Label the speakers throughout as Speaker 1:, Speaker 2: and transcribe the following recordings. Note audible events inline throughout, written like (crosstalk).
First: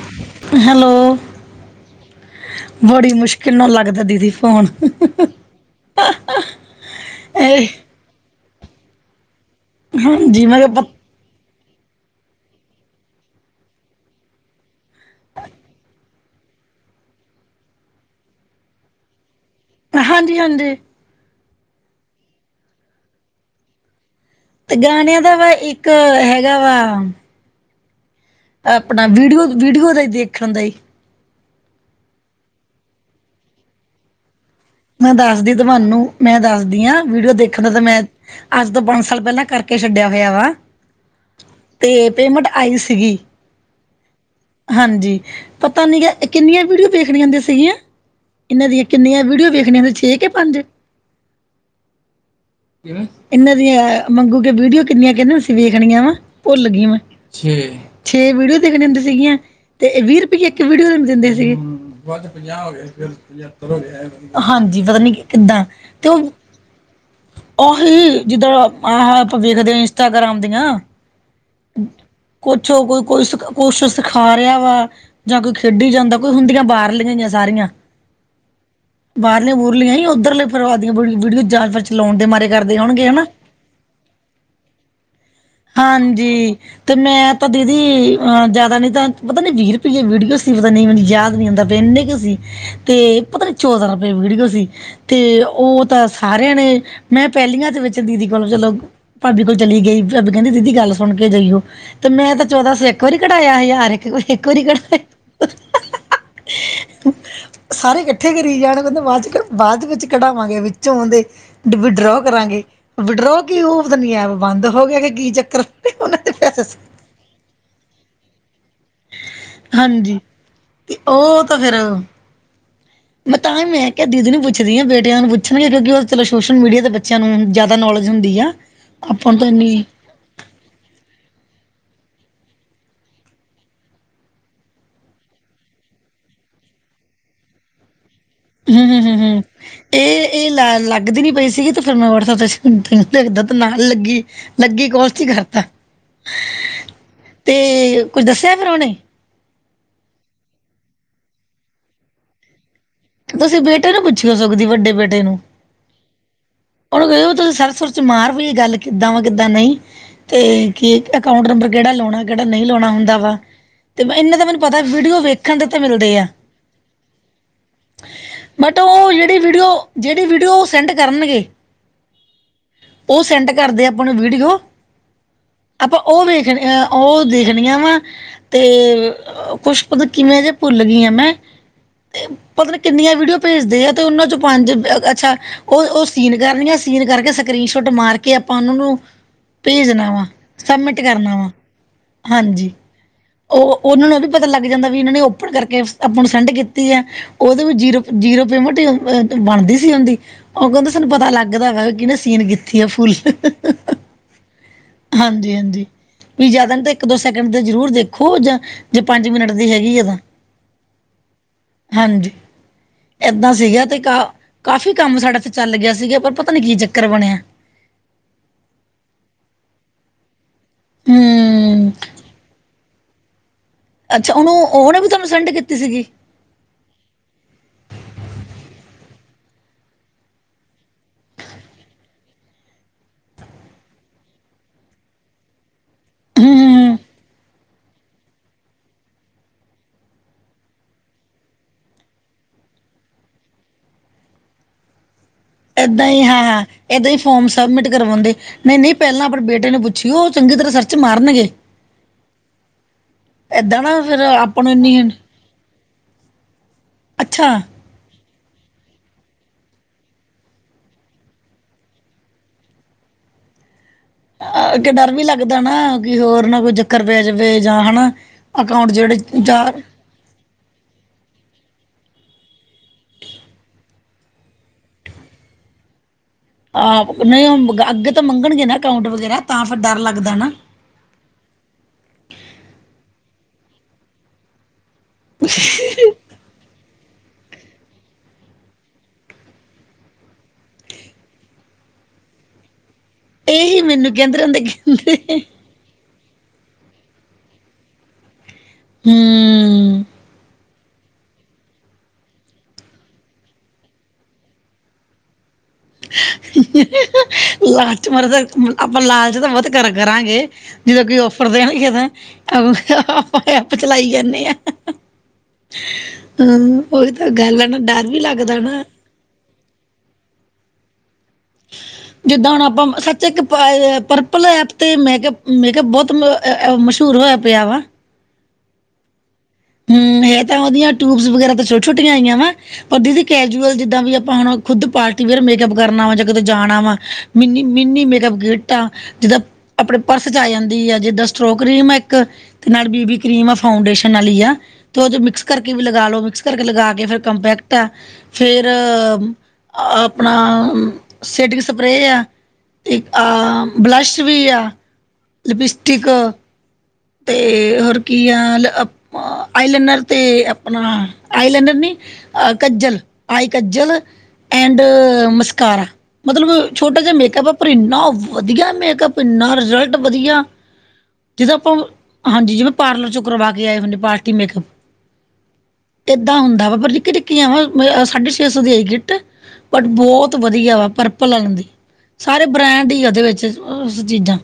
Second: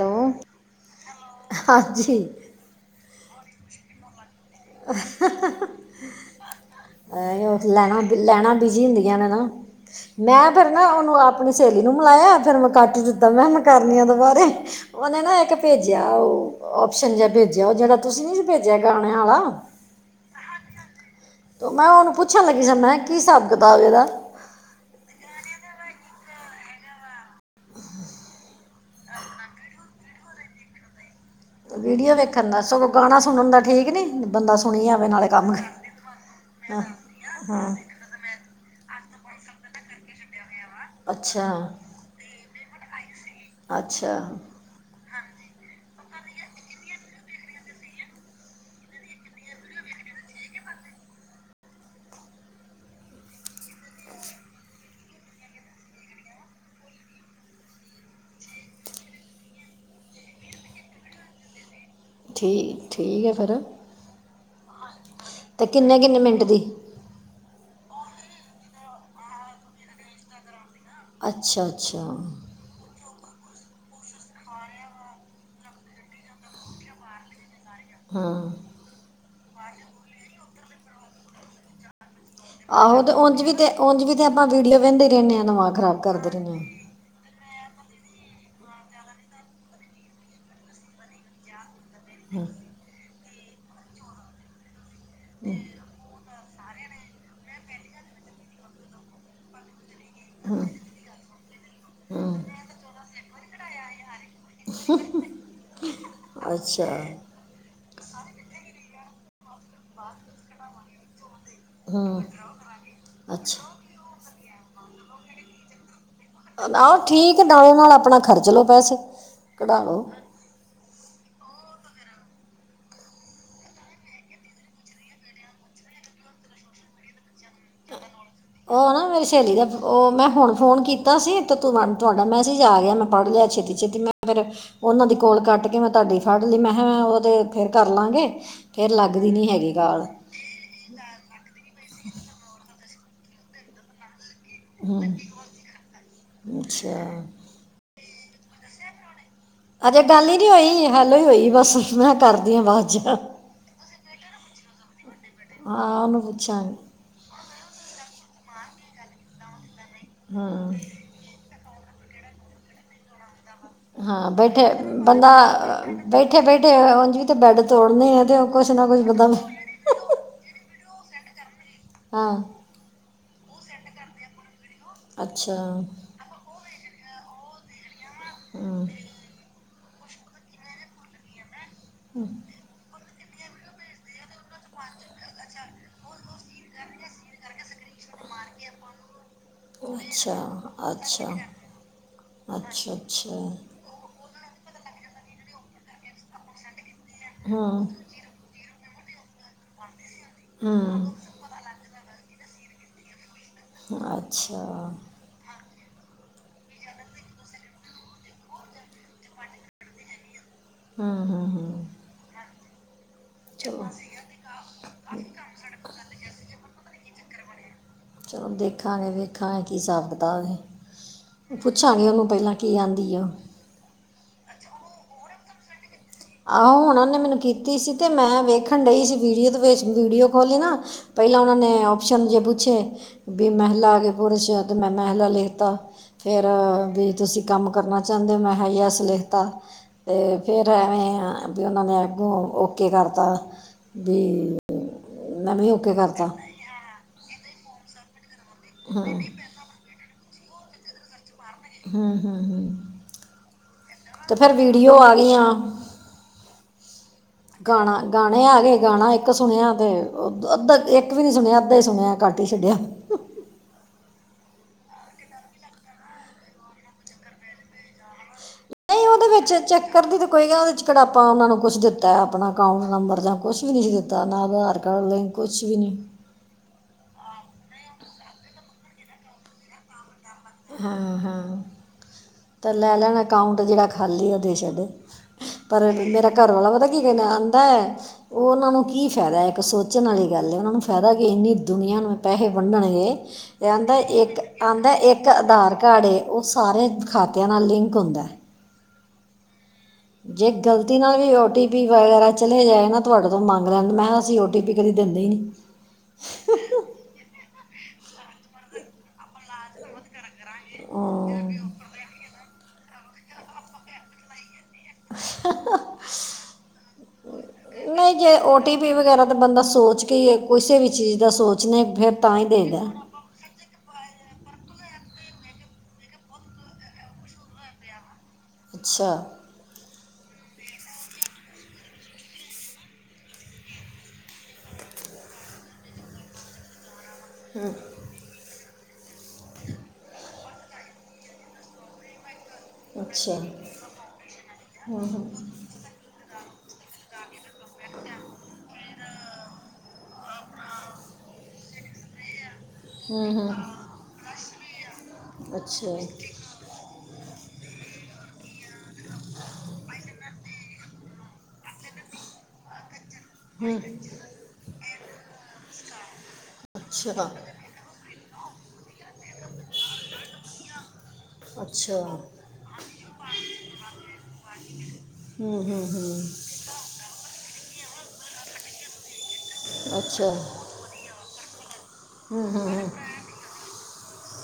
Speaker 1: Hello
Speaker 2: hello
Speaker 1: ਹਾਂਜੀ
Speaker 2: ਬੜੀ ਮੁਸ਼ਕਿਲ ਨਾਲ ਲੱਗਦਾ ਦੀਦੀ ਫੋਨ ਇਹ
Speaker 1: ਲੈਣਾ-ਲੈਣਾ ਬਿਜ਼ੀ ਹੁੰਦੀਆਂ ਨੇ ਤ
Speaker 2: ਹਾਂਜੀ
Speaker 1: ਮੈਂ ਫਿਰ
Speaker 2: ਕਿਹਾ
Speaker 1: ਨਾ
Speaker 2: ਪ-
Speaker 1: ਉਹਨੂੰ ਆਪਣੀ ਸਹੇਲੀ ਨੂੰ ਮਿਲਾਆ ਫੇਰ ਮੈਂ ਕੱਟ ਦਿੱਤਾ ਮੈਂ ਕਿਹਾ ਮੈਂ ਕਰਨੀ ਆ ਦੁਬਾਰੇ ਉਹਨੇ ਨਾ ਇੱਕ ਭੇਜਿਆ ਉਹ ਔਪਸ਼ਨ ਜਿਹਾ ਭੇਜਿਆ ਉਹ ਜੀਹੜਾ ਤੁਸੀਂ ਨਹੀਂ ਭੇਜਿਆ ਗਾਣੇ ਵਾਲਾ
Speaker 2: ਹਾਂਜੀ-ਹਾਂਜੀ
Speaker 1: ਮੈਂ ਉਹਨੂੰ ਪੁੱਛਣ ਲੱਗੀ ਸਰ ਮੈਂ ਕੀ ਹਿਸਾਬ ਕਿਤਾਬ ਇਹਦਾ
Speaker 2: ਤੇ ਗਾਣਿਆਂ ਦਾ ਵਾ ਇੱਕ ਹੈਗਾ ਵਾ ਆਪਣਾ ਵੀਡੀਓ-ਵੀਡੀਓ ਦਾ ਹੀ ਦੇਖਣ ਦਾ ਹੀ
Speaker 1: ਵੀਡੀਓ ਵੇਖਣ ਦਾ ਸਗੋਂ ਗਾਣਾ ਸੁਣਨ ਦਾ ਠੀਕ ਨੀ ਬੰਦਾ ਸੁਣੀਏ
Speaker 2: ਮੈਂ ਦੱਸਦੀ ਤੁਹਾਨੂੰ ਮੈਂ ਦੱਸਦੀ ਆਾਂ ਵੀਡੀਓ ਦੇਖਣ ਦਾ
Speaker 1: ਹਾਂ
Speaker 2: ਤਾਂ ਮੈਂ ਅੱਜ ਤੋਂ ਪੰਜ ਸਾਲ ਪਹਿਲਾਂ ਕਰਕੇ ਛੱਡਿਆ ਹੋਇਆ ਵਾ
Speaker 1: ਅੱਛਾ
Speaker 2: ਤੇ ਪੇਮੈਂਟ ਆਈ ਸੀਗੀ
Speaker 1: ਅੱਛਾ
Speaker 2: ਹਾਂਜੀ ਪਤਾ ਨੀ ਗਿਆ ਕਿੰਨੀਆਂ ਵੀਡੀਓ ਵੇਖਣ ਹੁੰਦੀਆਂ ਸੀਗੀਆਂ ਇਹਨਾਂ ਦੀਆਂ ਕਿੰਨੀਆਂ ਵੀਡੀਓ ਵੇਖਣੀਆਂ ਛੇ ਕਿ ਪੰਜ ਇਹਨਾਂ ਦੀਆਂ ਮੰਗੂ ਕੇ ਵੀਡੀਓ ਕਿੰਨੀਆਂ ਕਹਿੰਦੇ ਅਸੀਂ ਵੇਖਣੀਆਂ ਵਾ ਭੁੱਲ ਗਈ ਵਾ ਛੇ ਵੀਡੀਓ ਦੇਖਣ ਦਿੰਦੀ ਸੀਗੀਆਂ ਤੇ ਵੀਹ ਰੁਪਈਏ ਇੱਕ ਵੀਡੀਓ ਦਿੰਦੇ ਸੀਗੇ ਪੰਜਾਹ ਹੋ ਗਏ
Speaker 1: ਠੀਕ ਠੀਕ ਹੈ
Speaker 2: ਸੀ
Speaker 1: ਫਿਰ
Speaker 2: ਹੋ ਹਾਂਜੀ ਪਤਾ ਨੀ ਕਿੱਦਾਂ
Speaker 1: ਕਿੰਨੇ
Speaker 2: ਤੇ
Speaker 1: ਕਿੰਨੇ
Speaker 2: ਉਹ
Speaker 1: ਮਿੰਟ ਦੀ
Speaker 2: ਉਹੀ ਜਿੱਦਰ ਆ ਆਪ ਵੇਖਦੇ ਇੰਸਟਾਗ੍ਰਾਮ ਦੀਆਂ
Speaker 1: ਅੱਛਾ ਅੱਛਾ
Speaker 2: ਪਿੱਛੋਂ ਕੋਈ ਕੁ ਕੁਛ ਸਿਖਾ ਰਿਹਾ ਵਾ ਜਾਂ ਕੋਈ ਖੇਡੀ ਜਾਂਦਾ ਕੋਈ ਹੁੰਦੀਆਂ ਬਾਹਰਲੀਆਂਈਆਂ ਸਾਰੀਆਂ
Speaker 1: ਹਾਂ
Speaker 2: ਬਾਹਰਲੀਆਂ ਬੁਰਲੀਆਂ ਹੀ ਉੱਧਰਲੇ ਫਿਰਵਾ ਦੀਆਂ ਵੀਡੀਓ ਜਾਨ ਫਰ ਚਲਾਉਣ ਦੇ ਮਾਰੇ ਕਰਦੇ
Speaker 1: ਆਹੋ
Speaker 2: ਹੋਣਗੇ
Speaker 1: ਤੇ
Speaker 2: ਹਨਾ।
Speaker 1: ਉਚ ਵੀ ਉਚ ਵੀ ਤੇ ਆਪਾਂ ਵੀਡੀਓ ਵਹਿੰਦੇ ਹੀ ਰਹਿੰਦੇ ਹਾਂ ਦਿਮਾਗ਼ਰਾਬ ਕਰਦੇ ਰਹਿੰਦੇ ਹਾਂ
Speaker 2: ਅਤੇ ਮੈਂ ਤਾਂ ਦੀਦੀ ਜ਼ਿਆਦਾ ਨਹੀਂ ਤਾਂ ਪਤਾ ਨਹੀਂ ਵੀਹ ਰੁਪਈਏ ਵੀਡੀਓ ਸੀ ਪਤਾ ਨਹੀਂ ਮੈਨੂੰ ਯਾਦ ਨਹੀਂ ਆਉਂਦਾ ਪਏ ਇੰਨੇ ਕੁ ਤੇ ਪਤਾ ਚੌਦਾਂ ਰੁਪਏ ਵਿੜਓ ਸੀ ਤੇ ਉਹ ਤਾਂ ਸਾਰਿਆਂ ਨੇ ਮੈਂ ਪਹਿਲੀਆਂ ਚ ਵਿੱਚ ਦੀਦੀ ਕੋਲੋਂ ਚਲੋ ਭਾਬੀ ਕੋਲ ਚਲੀ ਗਈ ਬ ਕਹਿੰਦੀ ਦੀਦੀ ਗੱਲ ਸੁਣ ਕੇ ਜਾਈਓ ਤੇ
Speaker 1: ਆ
Speaker 2: ਮੈਂ ਤਾਂ
Speaker 1: ਹਾਂ
Speaker 2: ਚੌਦਾਂ ਸੌ ਇੱਕ ਵਾਰੀ ਕਢਾਇਆ ਸੀ ਯਾਰ ਇੱਕ ਵਾਰੀ ਕਟ
Speaker 1: ਅੱਛਾ
Speaker 2: ਸਾਰੇ ਕੱਟ ਕਿੱਥੇ ਕਰੀ ਜਾਣਗੇਦੇ ਬਾਅਦ ਚ ਬਾਅਦ ਵਿੱਚ ਕਢਾਵਾਂਗੇ ਵਿੱਚੋਂ ਦੇ ਵਿਡਰੋ
Speaker 1: ਹੂੰ
Speaker 2: ਕਰਾਂਗੇ ਵਿਡਰੋ ਕੀ ਉ
Speaker 1: ਅੱਛਾ
Speaker 2: ਨ ਹੈ ਬੰਦ ਹੋ ਗਿਆ ਕਿ ਕੀ ਚੱਕਰ ਉਹਨਾਂ ਦੇ ਪੈਸੇ
Speaker 1: ਆਹੋ ਠੀਕ ਨਾਲੋਂ ਨਾਲ ਆਪਣਾ ਖਰਚ ਲੋੋ ਪੈਸੇ ਕਢਾ ਲਓ
Speaker 2: ਹਾਂਜੀ ਤੇ ਉਹ ਤਾਂ ਫੇਿਰ ਮੈਂ ਤਾਂ ਹੀ ਮੈਂ ਕਿਹਾ ਦੀਦੀ ਨੂੰ ਪੁੱਛਦੀ ਹਾਂ ਬੇਟਿਆਂ ਨੂੰ ਪੁੱਛਣਗੇ ਕਿਉਂਕਿ ਉਹ ਚਲੋ ਸੋਸ਼ਲ ਮੀਡੀਆ ' ਬੱਚਿਆਂ ਨੂੰ ਜ਼ਿਆਦਾ ਨੌਲੇਜ ਹੁੰਦੀ ਆ
Speaker 1: ਉਹ ਨਾ ਮੇਰੀ
Speaker 2: ਆਪਾਂ ਨੂੰ ਤਾਂ
Speaker 1: ਸਹੇਲੀ ਦਾ
Speaker 2: ਇੰਨੀ
Speaker 1: ਉਹ ਮੈਂ ਹੁਣ ਫੋਨ ਕੀਤਾ ਤਾਂ ਅਸੀਂ ਤਾਂ ਤੂੰ ਮ ਤੁਹਾਡਾ ਮੈਸੇਜ ਆ ਗਿਆ ਮੈਂ ਪੜ੍ਹ ਲਿਆ ਛੇਤੀ ਛੇਤੀ ਮੈਂ ਫਿਰ ਉਹਨਾਂ ਦੀ ਕੋਲ ਕੱਟ ਕੇ ਮੈਂ ਤੁਹਾਡੀ ਫੜ ਲਈ ਮੈਂ ਕਿਹਾ ਉਹ ਤੇ ਫੇਰ ਕਰ ਲਾਂਗੇ
Speaker 2: ਹਮ
Speaker 1: ਫਿਰ
Speaker 2: ਹਮ ਹਮ
Speaker 1: ਲੱਗਦੀ
Speaker 2: ਹਮ
Speaker 1: ਨਹੀਂ ਹੈਗੀ ਗਾਲ
Speaker 2: ਇਹ ਇਹ ਲ ਲੱਗਦੀ ਨੀ ਪਈ ਸੀਗੀ ਤੇ ਫਿਰ ਮੈਂ ਨਾਲ ਲੱਗੀ ਲੱਗੀ
Speaker 1: ਹੂੰ
Speaker 2: ਕੋਹਲ ਸੀ ਕਰਤਾ
Speaker 1: ਅੱਛਾ
Speaker 2: ਤੇ ਕੁੱਝ ਦੱਸਿਆ ਫਿਰ ਉਹਨੇ
Speaker 1: ਅਜੇ ਗੱਲ ਹੀ ਨੀ ਹੋਈ ਹੈਲੋਈ ਹੋਈ ਬਸ ਮੈਂ ਕਰਦੀ ਹ ਬਾਵਾਜ਼ ਚ
Speaker 2: ਤੁਸੀਂ ਬੇਟੇ ਨੂੰ ਪੁੱਛੀ ਹੋ ਸਕਦੀ ਵੱਡੇ ਬੇਟੇ ਨੂੰ
Speaker 1: ਆਨ ਕੁਛਣ
Speaker 2: ਉਹਨੂੰ ਕ ਤੁਸੀਂ ਸਰਸੁਰ ਚ ਮਾਰ ਵੀ ਗੱਲ ਕਿੱਦਾਂ ਵਾ ਕਿੱਦਾਂ ਨਹੀਂ ਤੇ
Speaker 1: ਹਾਂ
Speaker 2: ਕੀ ਅਕਾਊਂਟ ਨੰਬਰ ਕਿਹੜਾ ਲਾਉਣਾ ਕਿਹੜਾ ਨਹੀਂ ਲਾਉਣਾ ਹੁੰਦਾ ਵਾ ਤੇ
Speaker 1: ਹਾਂ
Speaker 2: ਇਹਨਾਂ ਦਾ ਮੈਨੂੰ
Speaker 1: ਬੈਠੇ
Speaker 2: ਪਤਾ ਵੀਡੀਓ
Speaker 1: ਬੰਦਾ
Speaker 2: ਵੇਖਣ ਦੇ ਤਾਂ ਮਿਲਦੇ ਆ
Speaker 1: ਬੈਠੇ ਬੈਠੇ ਤੇ ਬੈਡ ਤੋੜਨੇ ਆ ਤੇ ਕੁਛ
Speaker 2: ਬਟ
Speaker 1: ਨਾ ਕੁਛ
Speaker 2: ਉਹ
Speaker 1: ਬੰਦਾ
Speaker 2: ਜਿਹੜੀ ਵੀਡੀਓ ਜਿਹੜੀ ਵੀਡੀਓ ਉਹ ਸੈਂਡ ਕਰਨਗੇ
Speaker 1: ਹਾਂ
Speaker 2: ਉਹ ਸੈਂਡ ਕਰਦੇ ਆਪਾਂ ਨੂੰ ਵੀਡੀਓ
Speaker 1: ਅੱਛਾ
Speaker 2: ਆਪਾਂ ਉਹ ਵੇਖ ਉਹ ਦੇਖਣੀਆਂ ਵਾ ਅਤੇ
Speaker 1: ਹਮ,
Speaker 2: ਕੁਸ਼ਪਤ ਕਿਵੇਂ ਜੇਹੇ ਭੁੱਲ ਗਈ ਹਾਂ ਮੈਂ ਤੇ ਪਤਾ ਨ ਕਿੰਨੀਆਂ ਵੀਡੀਓ ਭੇਜਦੇ ਆ ਤੇ ਉਹਨਾਂ ਚ ਪੰਜ ਅੱਛਾ ਉਹ ਸੀਨ ਕਰਨੀੀਆਂ ਸੀਨ ਕਰਕੇ ਸਕਰੀਨ ਸ਼ੋਟ ਮਾਰ ਕੇ ਆਪਾਂ ਉਹਨਾਂ ਨੂੰ ਭੇਜਣਾ ਵਾ
Speaker 1: ਅੱਛਾ
Speaker 2: ਸਬਮਿਟ
Speaker 1: ਅੱਛਾ
Speaker 2: ਕਰਨਾ ਵਾ ਹਾਂਜੀ
Speaker 1: ਅੱਛਾ ਅੱਛਾ
Speaker 2: ਉਹ ਉਹਨਾਂ ਨੂੰ ਇਹ ਵੀ ਪਤਾ ਲੱਗ ਜਾਂਦਾ ਵੀ ਉਹਨਾਂ ਨੇ ਓਪਨ ਕਰਕੇ ਆਪਾਂ ਨੂੰ ਸੈਂਡ ਕੀਤੀ ਹੈ ਉਹਦੇ ਵੀ
Speaker 1: ਹਮ
Speaker 2: ਜੀਰੋ ਜੀਰੋ ਪੇਮੈਂਟ ਹੀ ਬਣਦੀ ਸੀ ਉਹਦੀ ਉਹ ਕਹਿੰਦੇ ਸਾਨੂੰ
Speaker 1: ਹਮ
Speaker 2: ਪਤਾ ਲੱਗਦਾ ਵਾ ਕਿਹਨੇ ਸੀਨ ਗਿੱਥ ਆ ਫੁੱਲ
Speaker 1: ਅੱਛਾ
Speaker 2: ਹਾਂਜੀ ਹਾਂਜੀ ਵੀ ਜ਼ਿਆਦਾ ਤਾਂ ਇੱਕ ਦੋ ਸੈਕਿੰਡ ਤੇ ਜ਼ਰੂਰ ਦੇਖ ਖੋ ਜਾਂ ਜੇ ਪੰਜ ਮਿੰਟ ਦੀ ਹੈਗੀ ਆ ਤਾਂ
Speaker 1: ਹਾਂ
Speaker 2: ਹਾਂਜੀ ਏਦਾਂ
Speaker 1: ਚਲੋ
Speaker 2: ਸੀਗਾ ਤੇ ਕਾਫੀ ਕਾਫੀ ਕੰਮ ਸਾਡਾ ਇਥੇ ਚੱਲ ਗਿਆ ਸੀਗਾ ਪਰ ਪਤਾ ਨੀ ਕੀ ਚੱਕਰ ਬਣਿਆ
Speaker 1: ਚਲੋ ਦੇਖਾਂਗੇ ਵੇਖਾਂਗੇ ਕੀ ਹਿਸਾਬ ਕਿਤਾਬ ਹੈ
Speaker 2: ਹੂੰ
Speaker 1: ਪੁੱਛਾਂਗੇ ਉਹਨੂੰ ਪਹਿਲਾਂ ਕੀ ਆਉਂਦੀ ਆ
Speaker 2: ਅੱਛਾ ਉਹਨੂੰ ਉਹਨੇ ਵੀ ਤੁਹਾਨੂੰ ਸੈਂਡ ਕੀਤੀ ਸੀਗੀ
Speaker 1: ਆਹੋ ਹੁਣ ਉਹ ਨੇ ਮੈਨੂੰ ਕੀਤੀ ਸੀ ਅਤੇ ਮੈਂ ਵੇਖਣ ਡਈ ਸੀ ਵੀਡੀਓ ਤੋਂ ਵੇ ਵੀਡੀਓ ਖੋਲੀ ਨਾਂ ਪਹਿਲਾਂ ਉਹਨਾਂ ਨੇ ਓਪਸ਼ਨ ਜੇ ਪੂੱਛੇ ਵੀ ਮਹਿਲਾ ਆ ਗਿਆ ਪੁਰਸ਼ ਤੇ ਮੈਂ ਮਹਿਲਾ ਲਿਤਾ ਫਿਰ
Speaker 2: ਹੂੰ
Speaker 1: ਵੀ ਤੁਸੀਂ ਕੰਮ ਕਰਨਾ ਚਾਹੁੰਦੇ ਹੋ ਮੈਂ ਹਾਈ ਹੈਸ ਲਿਖਤਾ ਤੇ ਫਿਰ ਐਵੇਂ ਵੀ ਉਹਨਾਂ ਨੇ ਅੱਗੋਂ ਓਕੇ ਕਰਤਾ ਵੀ ਮੈਂ ਵੀ ਓਕੇ
Speaker 2: ਏਦਾਂ ਹੀ
Speaker 1: ਕਰਤਾ
Speaker 2: ਹਾਂ ਹਾਂ ਏਦਾਂ ਹੀ ਫੋਰਮ ਸਬਮਿਟ ਕਰਵਾਉਂਦੇ ਨਹੀਂ ਨਹੀਂ ਪਹਿਲਾਂ ਆਪਣੇ ਬੇਟੇ ਨੂੰ ਪੁ ਪੁੱਛ ਲਵੋ ਉਹ ਚੰਗੀ ਤਰ੍ਹਾਂ ਸਰਚ ਮਾਰਨ ਗੇ
Speaker 1: ਹਮ ਹਮ ਹਮ
Speaker 2: ਏਦਾਂ ਨਾ
Speaker 1: ਤੇ ਫਿਰ
Speaker 2: ਆਪਾਂ ਨੂੰ ਇੰਨੀ
Speaker 1: ਵੀਡੀਓ ਆ ਗਈਆਂ
Speaker 2: ਅੱਛਾ
Speaker 1: ਗਾਣਾ ਗਾਣੇ ਆ ਗੇਏ ਗਾਣਾ ਇੱਕ ਸੁਣਿਆ ਤੇ ਅੱਧਾ ਇੱਕ ਵੀ ਨੀ ਸੁਣਿਆ ਅੱਧਾ ਹੀ ਸੁਣਿਆ ਘੱਟ ਹੀ ਛੱਡਿਆ
Speaker 2: ਕਿ ਡਰ ਵੀ ਲੱਗਦਾ ਨਾ ਕਿ ਹੋਰ ਨਾ ਕੋਈ ਚੱਕਰ ਪੈ ਜਾਵੇ ਜਾਂ ਹਨਾ ਅਕਾਊਂਟ
Speaker 1: ਨਹੀਂ
Speaker 2: ਜਿਹੜੇ
Speaker 1: ਉਹਦੇ ਵਿੱਚ ਐ
Speaker 2: ਜਾਂ
Speaker 1: ਚੈਕ ਕਰਦੀ ਤਾਂ ਕੋਈ ਗੱਲ ਉਹਦੇ ਚ ਕਿਹੜਾ ਉਹਨਾਂ ਨੂੰ ਕੁੱਛ ਦਿੱਤਾ ਆਪਣਾ ਅਕਾਊਂਟ ਨੰਬਰ ਜਾਂ ਕੁੱਛ ਵੀ ਨਹੀਂ ਸੀ ਦਿੱਤਾ ਨਾ ਆਧਾਰ ਕਾਰਡ ਲਿੰਕ ਕੁੱਛ ਵੀ ਨਹੀਂ
Speaker 2: ਆਹ ਨਹੀਂ ਉਹ ਅੱਗੇ ਤਾਂ ਮੰਗਣਗੇ ਨਾ ਅਕਾਊਂਟ ਵਗੈਰਾ ਤਾਂ ਫਿਰ ਡੱਰ ਲੱਗਦਾ ਨਾ
Speaker 1: ਹਾਂ ਹਾਂ ਤਾਂ ਲੈ ਲੈਣ ਅਕਾਊਂਟ ਜਿਹੜਾ ਖਾਲੀ ਉਹ ਦੇ ਛੱਡ
Speaker 2: ਅੱਛ (unintelligible) (unintelligible)
Speaker 1: ਮੇਰਾ ਘਰ ਵਾਲਾ ਪਤਾ ਕੀ ਕਹਿੰਦਾ ਆਂਦਾ ਉਹਨਾਂ ਨੂੰ ਕੀ ਫਾਇਦਾ ਇੱਕ ਸੋਚਣ ਵਾਲੀ ਗੱਲ ਹੈ ਉਹਨਾਂ ਨੂੰ ਫਾਇਦਾ ਕਿ ਇੰਨੀ ਦੁਨੀਆ ਨੂੰ ਪੈਸੇ ਵੰਡਣਗੇ ਇਹ
Speaker 2: ਇਹੀ
Speaker 1: ਆਂਦਾ
Speaker 2: ਮੈਨੂੰ ਕਹਿੰਦੇ
Speaker 1: ਇੱਕ
Speaker 2: ਰਹਿੰਦੇ
Speaker 1: ਆਂਦਾ ਇੱਕ
Speaker 2: ਕਹਿੰਦੇ
Speaker 1: ਆਧਾਰ ਕਾਰਡ ਏ ਉਹ ਸਾਰੇ ਖਾਤਿਆਂ ਨਾਲ ਲਿੰਕ ਹੁੰਦਾ
Speaker 2: ਹਮ
Speaker 1: ਜੇ ਗ਼ਲਤੀ ਨਾਲ ਵੀ ਓ ਟੀ ਪੀ ਵਗੈਰਾ ਚਲੇ ਜਾਏ ਨਾ ਤੁਹਾਡੇ ਤੋਂ ਮੰਗ ਲੈਣ ਮੈਂ ਕਿਹਾ ਅਸੀਂ ਓ ਟੀ ਪੀ ਕਦੀ ਦਿੰਦੇ ਹੀ ਨੀ
Speaker 2: ਲਾਲਚ ਮਾਰੇ ਆਪਾਂ ਲਾਲਚ ਤਾਂ ਬਹੁੱਤ ਕਰ ਕਰਾਂਗੇ ਜਦੋਂ ਕਿ ਔਫਰ
Speaker 1: ਅਮ,
Speaker 2: ਦੇਣਗੇ ਤਾਂ ਆਪਾਂ ਆਪ ਚਲਾਈ ਜਾਂਦੇ ਆ ਹਮ ਉਹੀ ਤਾਂ ਗੱਲ ਹੈ ਨਾ ਡੱਰ
Speaker 1: ਨਹੀਂ
Speaker 2: ਵੀ
Speaker 1: ਜੇ
Speaker 2: ਲੱਗਦਾ ਨਾ
Speaker 1: ਓਟੀਪੀ ਵਗੈਰਾ ਤਾਂ ਬੰਦਾ ਸੋਚ ਕੇ ਹੀ ਕਿਸੇ ਵੀ ਚੀਜ਼ ਦਾ ਸੋਚ
Speaker 2: ਜਿੱਦਾਂ ਹੁਣ ਆਪਾਂ ਇੱਕ ਪਰਪਲ ਐਪ 'ਤੇ ਮੇਕਅੱਪ ਮੇਕਅੱਪ ਬਹੁੱਤ ਮਸ਼ਹੂਰ ਹੋਇਆ ਪਿਆ ਵਾ
Speaker 1: ਅੱਛਾ
Speaker 2: ਹਮ ਇਹ ਤਾਂ ਉਹਦੀਆਂ ਟਿਊਬਸ ਵਗੈਰਾ ਤਾਂ ਛੋਟੀਆਂ ਛੋਟੀਆਂ ਆਈਆਂ ਵਾ ਪਰ ਦੀਦੀ ਕੈਜੂਅਲ ਜਿੱਦਾਂ ਵੀ ਆਪਾਂ ਹੁਣ ਖੁੱਦ ਪਾਰਟੀ ਵੇਅਰ ਮੇਕਅੱਪ ਕਰਨਾ ਵਾ ਜਾਂ ਕਿਤੇ ਜਾਣਾ ਵਾ ਮਿੰਨੀ
Speaker 1: ਹਮ,
Speaker 2: ਮਿੰਨੀ ਮੇਕਅੱਪ ਕਿੱਟ ਤਾਂ ਜਿੱਦਾਂ ਆਪਣੇ ਪਰਸ ਚ ਆ ਜਾਂਦੀ ਆ ਜਿੱਦਾਂ ਸਟ੍ਰੋਕਰੀ ਮੈਂ ਇੱਕ ਤੇ ਨਾਲ ਬੀਬੀ
Speaker 1: ਅੱਛਾ
Speaker 2: ਕਰੀਮ ਆ
Speaker 1: ਹਮ
Speaker 2: ਫਾਊਂਡੇਸ਼ਨ ਵਾਲੀ ਆ ਤੇ ਉਹ ਚ
Speaker 1: ਹਮ,
Speaker 2: ਮਿਕਸ ਕਰਕੇ ਵੀ ਲਗਾ ਲੋ ਮਿਕਸ ਕਰਕੇ ਲਗਾ ਕੇ ਫਿਰ ਕੰਪੈਕਟ ਆ ਫਿਰ ਆਪਣਾ ਸਿਟਿਕ ਸਪਰੇਅ ਹੈ ਅਤੇ ਆ
Speaker 1: ਹਮ ਹਮ,
Speaker 2: ਬਲੱਸ਼ ਵੀ ਆ
Speaker 1: ਅੱਛਾ
Speaker 2: ਲਿਪਿਸਟਿਕ ਤੇ ਹੋਰ ਕੀ ਹਾਲ ਆਪਾ ਆਈਲੈਨਰ ਤੇ ਆਪਣਾ ਆਈਲੈਨਰ ਨੀ ਕੱਜਲ ਆਈ
Speaker 1: ਹਮ,
Speaker 2: ਕੱਜਲ ਐਂਡ ਮਸਕਾਰਾ ਮੱਤਲਬ ਛੋਟਾ ਜਿਹਾ
Speaker 1: ਅੱਛਾ
Speaker 2: ਮੇਕਅੱਪ ਪਰ ਇੰਨਾ ਵਧੀਆ ਮੇਕਅੱਪ ਇੰਨਾ ਰਿਜ਼ਲਟ ਵਧੀਆ ਜਦੋਂ ਆਪਾਂ
Speaker 1: ਅੱਛਾ ਹਮ
Speaker 2: ਹਾਂਜੀ ਜਿਵੇਂ ਪਾਰਲਰ ਚੋਂ ਕਰਵਾ ਕੇ ਆਏ ਹੁੰਦੇ ਪਾਰਟੀ
Speaker 1: ਹਮ ਹਮ
Speaker 2: ਏਦਾਂ ਹੁੰਦਾ ਵਾ ਪਰ ਨਿੱਕੀ ਟਿੱਕੀਆਂ ਵਾ ਸਾਢੇ ਛੇ ਸੌ ਦੀ ਆਈ ਕਿੱਟ ਬਟ
Speaker 1: ਅੱਛਾ
Speaker 2: ਬਹੁਤ ਵਧੀਆ ਵਾ ਪਰਪਲ ਆ ਦੀ ਸਾਰੇ
Speaker 1: ਹਮ ਹਮ ਹਮ,
Speaker 2: ਬ੍ਰੈਂਡ ਹੀ ਉਹਦੇ ਵਿੱਚ ਉਸ ਚੀਜ਼ਾਂ।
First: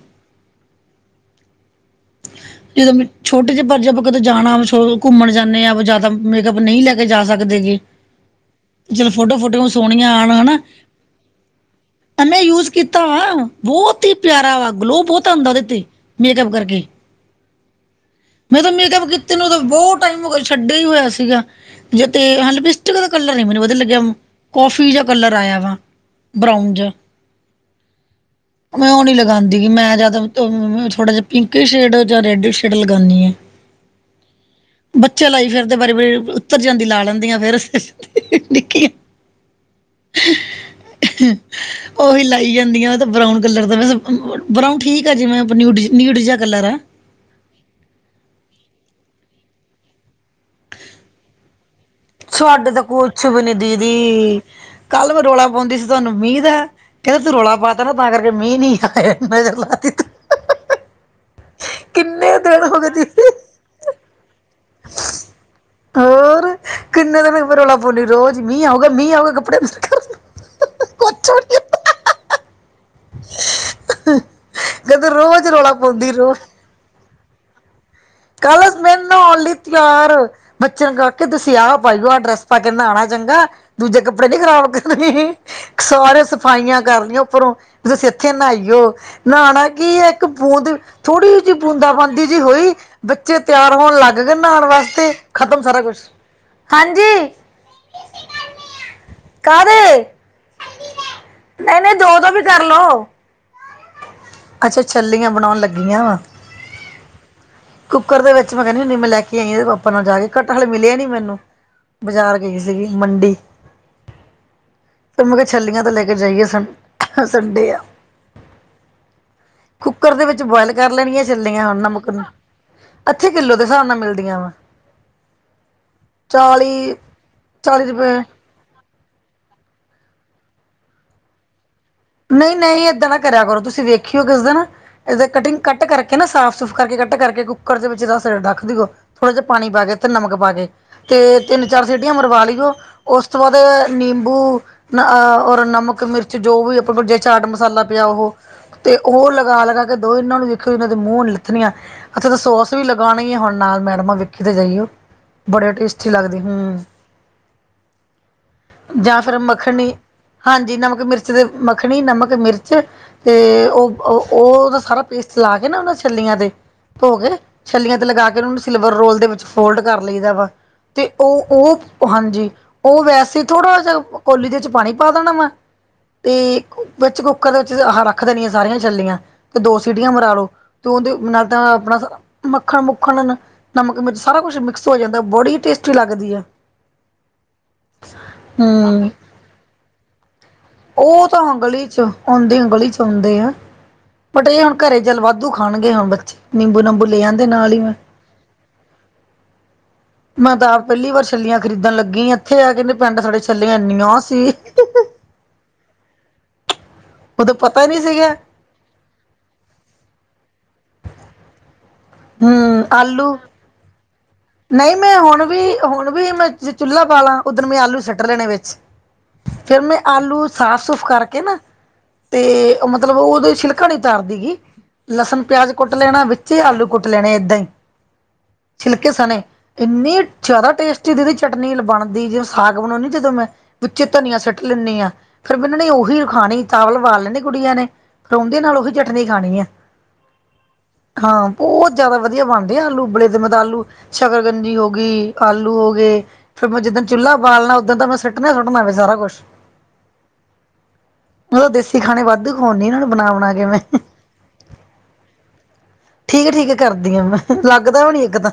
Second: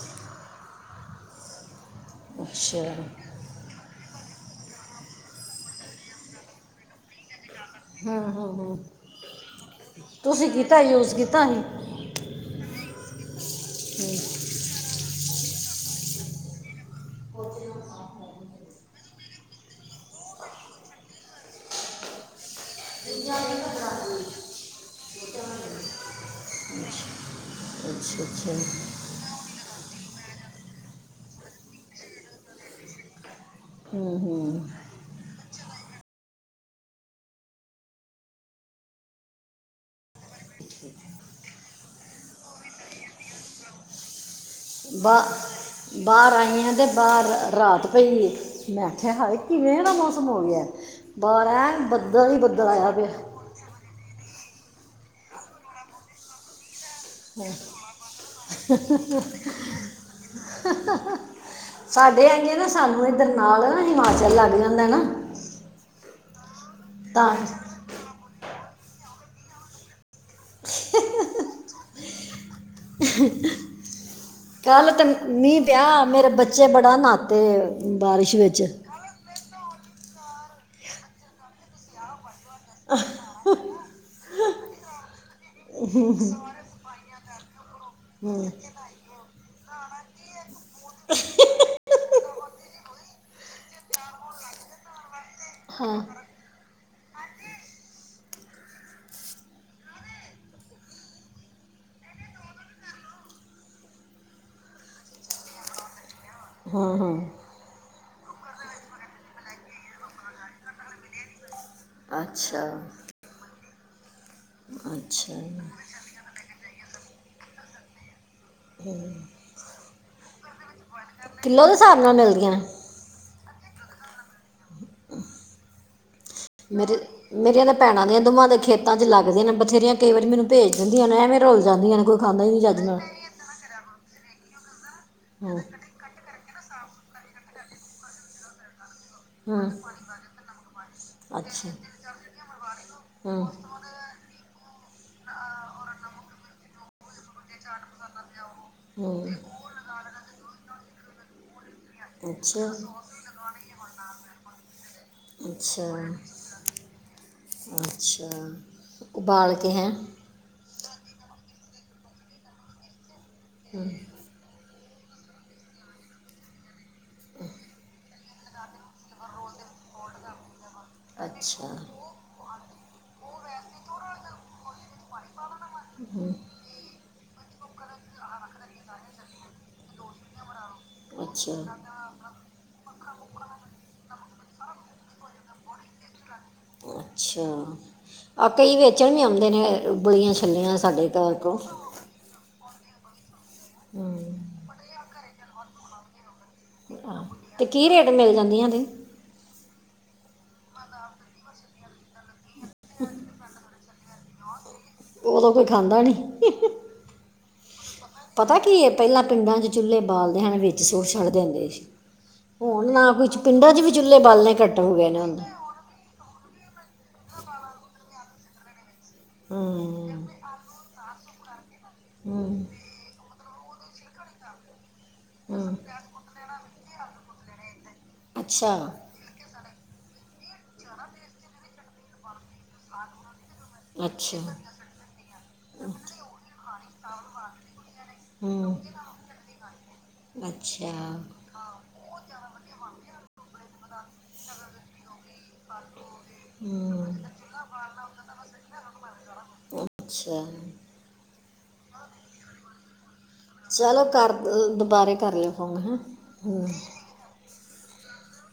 Speaker 1: ਅੱਛਾ
Speaker 2: ਜਦੋਂ ਮਿੱਠ। ਛੋਟੇ ਜਿਹੇ ਪਰਜੇ ਆਪਾਂ ਕਦੇੋਂ ਜਾਣਾ ਘੁੰਮਣ ਜਾਂਦੇ ਹਾਂ। ਜਿਆਦਾ ਮੇਕਅਪ ਨਹੀਂ ਲੈ ਕੇ ਜਾ ਸਕਦੇ ਗ।
Speaker 1: ਹਮ ਹਮ ਹਮ
Speaker 2: ਜਦੋ ਫੋਟੋ ਫੋਟੋਆਂ ਸੋਣੀਆਂ ਆਉਣ ਹੈ
Speaker 1: ਤੁਸੀਂ
Speaker 2: ਨਾ।
Speaker 1: ਕੀਤਾ ਯੂਜ਼ ਕੀਤਾ ਸੀ
Speaker 2: ਐ ਮੇ ਯੂਜ ਕੀਤਾ ਵਾ ਬਹੁਤ ਹੀ ਪਿਆਰਾ ਵਾ ਗਲੋ ਬਹੁਤ ਆਉਂਦਾ ਉਹਦੇ ਤੇ ਮੇਕਅਪ ਕਰਕੇ
Speaker 1: (unintelligible)
Speaker 2: ਮੈਂ ਤਾਂ ਮੇਕਅਪ ਕੀਤੇ ਨੇ ਬਹੁਤ ਟਾਈਮ ਹੋਗ ਛੱਡਿਆ ਹੀ ਹੋਇਆ ਸੀਗਾ ਜੇ ਤੇ ਹ ਵੀ ਦਾ ਕਲਰ ਨ ਮੈਨੂੰ ਵਧੀਆ ਲੱਗਿਆ ਕੌਫੀ ਜ ਕਲਰ ਆਇਆ ਵਾ ਬਰਾਾਊਨਜ
Speaker 1: (unintelligible)
Speaker 2: ਹੈਜੀ ਮੈ ਜਿਆਦਾ ਥੋੜਾ ਜਿਹਾ ਪਿੰਕ ਸ਼ੇਡ ਜਾਂ ਰੈਡ ਸ਼ੇਡ ਲਗਾਉਂਦੀ ਆ।
Speaker 1: ਹਮ, ਹਮ।
Speaker 2: ਬੱਚੇ ਲਾਈ ਫਿਰ ਤੇ ਬਾਰੀ ਬਾਰੀ ਉੱਤਰ ਜਾਂਦੀ ਲਾ ਲੈਂਦੀਆਂ ਫੇਿਰ ਨਿੱਕੀਆਂ। ਉਹੀ ਲਾਈ ਜਾਂਦੀਆਂ ਤੇ ਬਰਾਉਨ ਕਲਰ ਦਾ ਮੈਂ। ਬਰਾਊ ਠੀਕ ਹੈ।
Speaker 1: ਬਾ
Speaker 2: ਜਿਵੇੈਂ ਨਿਊ ਡ ਨਿਊ ਡ
Speaker 1: ਬਾਹਰ
Speaker 2: ਜਿਹਾ
Speaker 1: ਆਈ
Speaker 2: ਕਲਰ
Speaker 1: ਹਾਂ
Speaker 2: ਆ।
Speaker 1: ਤੇ ਬਾਹਰ ਰਾਤ ਪਈ ਮੈਂ ਆਖਿਆ ਕਿਵੇਂ ਦਾ ਮੌਸਮ ਹੋ ਗਿਆ। ਬਰਾ ਬ
Speaker 2: ਤੁਹਾਡੇ ਤਾਂ ਕੁੱਛ ਵੀ ਨੀ ਦੀਦੀ ਕੱਲ ਵੀ ਰੌਲਾ ਪਾਉਂਦੀ ਸੀ ਤੁਹਾਨੂੰ ਉਮੀਦ ਹੈ। ਕਹਿੰਦੇ ਤੂੰ ਰੌਲਾ ਪਾਤਾ ਨਾ ਤਾਂ ਕਰਕੇ ਮੀਂ ਨ ਨਹੀਂ ਆਇਆ ਨ ਚਰ ਲਾ ਤ ਤ।
Speaker 1: ਸਾਡੇ
Speaker 2: ਕਿੰਨੇ
Speaker 1: ਆਂਗੇ
Speaker 2: ਦੇਰ
Speaker 1: ਨਾ
Speaker 2: ਹੋ ਗਏ
Speaker 1: ਸਾਨੂੰ
Speaker 2: ਜ।
Speaker 1: ਨਾਲ ਨਾ ਹਿਮਾਚਲ ਲੱਗ ਜਾਂਦਾ ਨਾ।
Speaker 2: ਹੋਰ ਕਿੰਨੇ
Speaker 1: ਤਾਂ
Speaker 2: ਦਿਨ ਰੌਲਾ ਪਾਉਦੀ ਰੋਜ਼ ਮੀਂ ਆਉਗਾ, ਮੀਂ ਆਉਗਾ ਕੱਪੜੇ ਮਰ। ਕੁਛੜ ਕੇ
Speaker 1: ਕੱਲ ਤੇ
Speaker 2: ਕਹਿੰਦੇ ਰੋਜ਼
Speaker 1: ਮੀ
Speaker 2: ਰੋਲਾ
Speaker 1: ਵਿਆਹ
Speaker 2: ਪਾਉਂਦੀ
Speaker 1: ਮੇਰੇ
Speaker 2: ਰੋਜ਼
Speaker 1: ਬੱਚੇ ਬੜਾ ਨਹਾਾਤੇ। ਬਾਰਿਸ਼। ਵਿੱਚ
Speaker 2: ਕੱਲ ਮੈਂ ਨਹਾਉਣ ਲਈ ਤਿਆਰ ਬੱਚੇ ਨੂੰ ਕ ਕੇ ਤੁਸੀ ਆਹ ਪਾਈ ਆ ਡਰੈੱਸ ਆਪ ਕਹਿੰਦਾ ਆਉਣਾ ਚੰਗਾ ਦੂਜੇ ਕੱਪੜੇ ਨੀ ਖਰਾਬ ਕਰਨ ਸਾਰੇ ਸਫਾਈਆਂ ਕਰਨ ਲਈੀਆਂ ਉੱਪਰੋਂ ਵੀ ਤੁਸੀਂ ਇੱਥੇ
Speaker 1: ਹਮ,
Speaker 2: ਨਹਾਾਈਓ। ਨਹਾਣਾ ਕੀ ਇੱਕ ਬੂੰਦ ਥੋੜ੍ਹੀ ਜ ਜਿਹੀ ਬੂੰਦਾ ਬਾਂਦੀ ਜਿਹੀ ਹੋਈ ਬੱਚੇ ਤਿਆਰ ਹੋਣ ਲੱਗ ਗਏ ਨਹਾਉਣ ਵਾਸਤੇ ਖਤਮ ਸਾਰਾ ਕੁਛ
Speaker 1: ਹਾਂ
Speaker 2: ਹਾਂਜੀ। ਕਾਹਦੇ ਨਹੀਂ ਨਹੀਂ ਦੋ ਦੋ ਵੀ ਕਰਲੋ ਅੱਛਾ ਛੱਲੀਆਂ ਬਣਾਉਣ ਲੱਗੀਆਂ ਵਾ।
Speaker 1: ਹਮ, ਹਮ।
Speaker 2: ਕੁੱਕ ਦੇ ਵਿੱਚ ਮੈਂ ਕਹਿੰਦੀ ਹੁੰਦੀ ਮੈਂ ਲੈ ਕੇ ਆਈ ਆ ਪਾਪਾਂ ਨਾਲ ਜਾ ਕੇ ਕੱਟਾ ਹੇ ਮਿਲਿਆ ਨੀ ਮੈਨੂੰ। ਬਾਜ਼ਾਰ ਗਈ
Speaker 1: ਅੱਛਾ
Speaker 2: ਸੀਗੀ ਮੰਡੀ। ਤੇ ਮੈਂ
Speaker 1: ਅੱਛਾ
Speaker 2: ਕਿਹਾ ਛੱਲੀਆਂ ਤੋਂ ਲੈ ਕੇ ਜਾਈਏ ਸੰ ਸੰਡੇ ਆ
Speaker 1: ਹਮ।
Speaker 2: ਕੁੱਕਰ ਦੇ ਵਿੱਚ ਬੁਆਇਲ ਕਰ ਲੈਣੀਆਂ ਚੱਲੀਆਂ
Speaker 1: ਦੇ
Speaker 2: ਹੁਣ
Speaker 1: ਹਿਸਾਬ
Speaker 2: ਨਮਕ
Speaker 1: ਨਾਲ
Speaker 2: ਨੂੰ
Speaker 1: ਮਿਲਦੀਆਂ
Speaker 2: ਅੱਥੇ ਕਿੱਲੋ ਦੇ ਹਿਸਾਬ ਨਾਲ ਮਿਲਦੀਆਂ ਵਾ। ਚਾਲੀ
Speaker 1: ਮੇਰੇ ਮੇਰੀਆਂ ਨੇ
Speaker 2: ਚਾਲੀ
Speaker 1: ਭੈਣਾਂ ਦੀਆਂ
Speaker 2: ਰੁਪਏ
Speaker 1: ਦਵਾਂ ਦੇ ਖੇਤ ਚ ਲੱਗਦੇ ਨੇ ਬਥੇਆਂ ਕਈ ਵਾਰੀ ਮੈਨੂੰ ਭੇਜ ਦਿੰਦੀ ਨੇ ਐਵੇਂ ਰੁਲ ਜਾਂਦੀਆਂ ਨੇ ਕੋਈ। ਖਾਂਦਾ ਹੀ
Speaker 2: ਨਹੀਂ ਨ,
Speaker 1: ਜੱਜ
Speaker 2: ਹੀਂ
Speaker 1: ਨਾਲ
Speaker 2: ਏਦਾਂ ਦਾ ਕਰਿਆ ਕਰੋ ਤੁਸੀਂ ਵੇਖਿਓ ਕਿਸ ਦਿਨ। ਇਹਦੇ ਕਟਿੰਗ
Speaker 1: ਹੂੰ
Speaker 2: ਕੱਟ ਕਰਕੇ ਨਾ ਸਾਫ਼ ਸੁੂਫ਼ ਕਰਕੇ ਕੱਟ ਕਰਕੇ ਕੁੱਕਰ ਦੇ ਵਿੱਚ ਦੱਸ ਰੱਖ ਦਿੋ। ਥੋੜਾ ਜਿਹਾ ਪਾਣੀ
Speaker 1: ਹੂੰ
Speaker 2: ਪਾ ਕੇ ਤੇ ਨਮਕ ਪਾ ਕੇ ਤੇ ਤਿੰਨ
Speaker 1: ਅੱਛਾ
Speaker 2: ਚਾਰ ਸ ਸੀਟੀਆਂ ਮਰਵਾ ਲਈਿਓ ਉਸ ਤੋਂ
Speaker 1: ਹੂੰ
Speaker 2: ਬਾਅਦ ਨਿੰਬੂ ਔਰ ਨਮਕ ਮਿਰਚ ਜੋ ਵੀ ਆਪਾਂ ਜੇ ਚਾਟ ਮਸਾਲਾ ਪਿਆ ਉਹ ਤੇ ਉਹ
Speaker 1: ਹੂੰ
Speaker 2: ਲਗਾ ਲਗਾ ਕਿ ਦੋ ਇਹਨਾਂ ਨੂੰ ਦੇਖਿ ਇਹਨਾਂ ਦੇ ਮੂੰਹ ਲੱਥਣੀਆਂ। ਅੱਛੇ ਤਾਂ
Speaker 1: ਅੱਛਾ
Speaker 2: ਸੋਸ ਵੀ ਲਗਾਉਣਾ ਹੀ ਹੈ ਹੁਣ ਨਾਲ ਮੈਡਮਾਂ ਵੇਖੀ ਤਾਂ ਜਾਈਓ। ਬੜੇ ਟੇਸਟੀ
Speaker 1: ਅੱਛਾ
Speaker 2: ਲੱਗਦੀ ਹਮ।
Speaker 1: ਅੱਛਾ
Speaker 2: ਜਾਂ ਫਿਰ
Speaker 1: ਉਬਾਲ ਕੇ ਹੈ।
Speaker 2: ਮੱਖਣੀ ਹਾਂਜੀ। ਨਮਕ ਮਿਰਚ ਦੇ ਮੱਖਣੀ ਨਮਕ, ਮਿਰਚ ਤੇ ਉਹ। ਉਹਦਾ ਸਾਰਾ ਪੇਸਟ ਲਾ ਕੇ ਨਾ ਉਹਨਾਂ ਛਲੀਆਂ ਦੇ। ਧੋ ਕੇ ਛੱਲੀਆਂ ਤੇ ਲਗਾ ਕੇ ਉਹਨਾਂ ਨੇ ਸਿਲਵਰ ਰੋਲ ਦੇ ਵਿੱਚ ਫੋਲਡ ਕਰ ਲਈਦਾ ਵਾ ਤੇ ਉਹ
Speaker 1: ਅੱਛਾ
Speaker 2: ਉਹ ਹਾਂਜੀ ਉਹ ਵੈਸੇ ਥੋੜ੍ਹਾ ਜਹਾ ਕੋਲੀ ਦੇ ਵਿੱਚ ਪਾਣੀ ਪਾ ਦੇਣਾ ਵਾ ਤੇ
Speaker 1: ਹੂੰ,
Speaker 2: ਵਿੱਚ ਕੁੱਕ ਦੇ ਵਿੱਚ ਆਹ ਰੱਖ ਦੇਣੀੀਆਂ ਸਾਰੀਆਂ ਚੱਲੀਆਂ ਤੇ ਦੋ ਸੀਟੀਆਂ ਮਰਾ ਲੋ। ਤੇ ਉਹਦੇ ਨਾਲ ਤਾਂ
Speaker 1: ਅੱਛਾ
Speaker 2: ਆਪਣਾ ਮੱਖਣ ਮੁੱਖਣ ਨਮਕ ਮਿਰਚ ਸਾਰਾ ਕੁਛ ਮਿਕਸ ਹੋ ਜਾਂਦਾ ਬੜੀ ਹੀ ਟੇਸਟੀ ਲੱਗਦੀ ਹੈ।
Speaker 1: ਅੱਛਾ ਆ ਕਈ
Speaker 2: ਹੂੰ
Speaker 1: ਵੇਚਣ ਵੀ ਆਉਂਦੇ ਨੇ ਉਬਲੀਆਂ ਛੱਲੀਆਂ। ਸਾਡੇ
Speaker 2: ਉਹ
Speaker 1: ਘਰ
Speaker 2: ਤਾਂ
Speaker 1: ਕੋਲ
Speaker 2: ਗਲੀ ਚ ਆਉਂਦੀ ਗਲੀ ਚ ਆਉਂਦੇ ਆ।
Speaker 1: ਹੂੰ।
Speaker 2: ਬਟ ਏ ਹੁਣ ਘਰੇ ਚਲ ਵਾਧੂ ਖਾਣਗੇ ਹੁਣ ਬੱਚੇ ਨਿੰਬੂ ਨਾਬੂ ਲੈ
Speaker 1: ਆਹ,
Speaker 2: ਆਦੇ
Speaker 1: ਤੇ
Speaker 2: ਨਾਲ ਈ
Speaker 1: ਕੀ
Speaker 2: ਮੈ
Speaker 1: ਰੇਟ ਮਿਲ ਜਾਂਦੀਆਂ ਤੇ
Speaker 2: ਮੈਂ ਤਾਂ ਆਪ ਪਹਿਲੀ ਵਾਰ ਛੱਲੀਆਂ ਖਰੀਦਣ ਲੱਗੀ ਇੱਥੇ ਆ ਕੇ ਪਿੰਡ ਸਾਡੇ ਛੱਲੀਆਂ ਇੰਨੀਆਂ ਸੀ।
Speaker 1: ਉਦੋਂ ਕੋਈ ਖਾਂਦਾ ਨਈ।
Speaker 2: ਉਦੋਂ ਪਤਾ ਨੀ ਸੀਗਾ।
Speaker 1: ਪਤਾ ਕੀ ਐ ਪਹਿਲਾਂ ਪਿੰਡਾਂ ਚ ਚੁੱਲੇ ਬਾਲਦੇ ਹਨ ਵਿੱਚ ਸੁਟ ਛੱਡ ਦਿੰਦੇ ਸੀ। ਹੁਣ ਨਾ ਕੁ ਪਿੰਡਾਂ ਚ ਵੀ ਚੁੱਲੇ ਬਾਲਣੇ। ਘੱਟ
Speaker 2: ਨਈ
Speaker 1: ਹੋ ਗਏ
Speaker 2: ਮੈਂ
Speaker 1: ਨੇ
Speaker 2: ਹੁਣ ਵੀ ਹੁਣ ਵੀ ਮੈਂ ਚੁੱਲ੍ਹਾ ਬਾਲਾ ਉਧਣ ਮ ਆਲੂ ਸੁੱਟ ਲੈਣੇ ਵਿੱਚ ਫੇਰ ਮੈਂ
Speaker 1: ਹੂੰ
Speaker 2: ਆਲੂ ਸਾਫ਼ ਸੁਫ਼ ਕਰਕੇ ਨਾ ਤੇ
Speaker 1: ਹੂੰ
Speaker 2: ਮਤਲਬ ਉਹਦੇ ਛਿਲਕਾ ਨੀ ਤਾਰਦੀ ਗੀ। ਲਸਣ ਪਿਆਜ
Speaker 1: ਹੂੰ
Speaker 2: ਕੁੱਟ ਲੈਣਾ ਵਿਚੇ ਈ ਆਲੂ ਕੁੱਟ ਲੈਣੇ ਏਦਾਂ ਈ।
Speaker 1: ਅੱਛਾ।
Speaker 2: ਛੀਲਕੇ ਸਣੇ ਏਨੀ ਜ਼ਿਆਦਾ ਟੇਸਟੀ ਦੀਦੀ ਚਟਨੀ ਬਣਦੀ ਜ ਸਾਗ ਬਣਾਨੀ ਜਦੋਂ ਮੈਂ ਵਿੱਚੇ ਧਨੀਆ
Speaker 1: ਅੱਛਾ
Speaker 2: ਸੀਟ ਲੈਨੀ ਆ ਫੇਰ ਇਹਨਾਂ ਨੇ ਉਹੀ ਖਾਣੀ ਚਾਵਲ ਵਾਲ ਲੈਣੇ ਕੁੜੀਆਂ ਨੇ ਰੋਂਦੇ
Speaker 1: ਹੂੰ
Speaker 2: ਨਾਲ ਉਹੀ ਚਟਨੀ ਖਾਣੀ ਐ।
Speaker 1: ਅੱਛਾ।
Speaker 2: ਬੋਤ ਜ਼ਿਆਦਾ ਵਧੀਆ ਬਣਦੇ ਆ ਆਲੂ ਉਬਲੇ ਦੇ ਮਤਲਬ ਆਲੂ ਸ਼ਕਰਗੰਜੀ ਹੋ ਗਈ ਆਲੂ ਹੋ ਗਏ ਫੇਰ ਮੈਂ ਜਿੱਦਣ
Speaker 1: ਹੂੰ
Speaker 2: ਚੁੱਲਾ ਬਾਲਣਾ ਓਦਣ ਤਾਂ ਮੈਂ ਸੁਟਣਾ ਸੁਟਣਾ ਵੀ ਸਾਰਾ ਕੁਛ
Speaker 1: ਅੱਛਾ।
Speaker 2: ਮੈਂ ਤਾ ਦੇਸੀ ਖਾਣੇ ਵਾਧੂ ਖ਼ਵਾਨੀ ਇਨਾਂ ਨੂੰ ਬਣਾ ਬਣਾ ਕੇ। ਮੈਂ
Speaker 1: ਚਲੋ ਕਰ ਦ ਦੁਬਾਰੇ ਕਰ ਲਓ ਫੋਨ ਹੈ।
Speaker 2: ਠੀਕ ਹੈ ਠੀਕ ਹੈ ਕਰਦੀ ਹਾਂ ਮੈਂ ਲੱਗਦਾ ਹੋ ਨ ਇੱਕ ਤਾਂ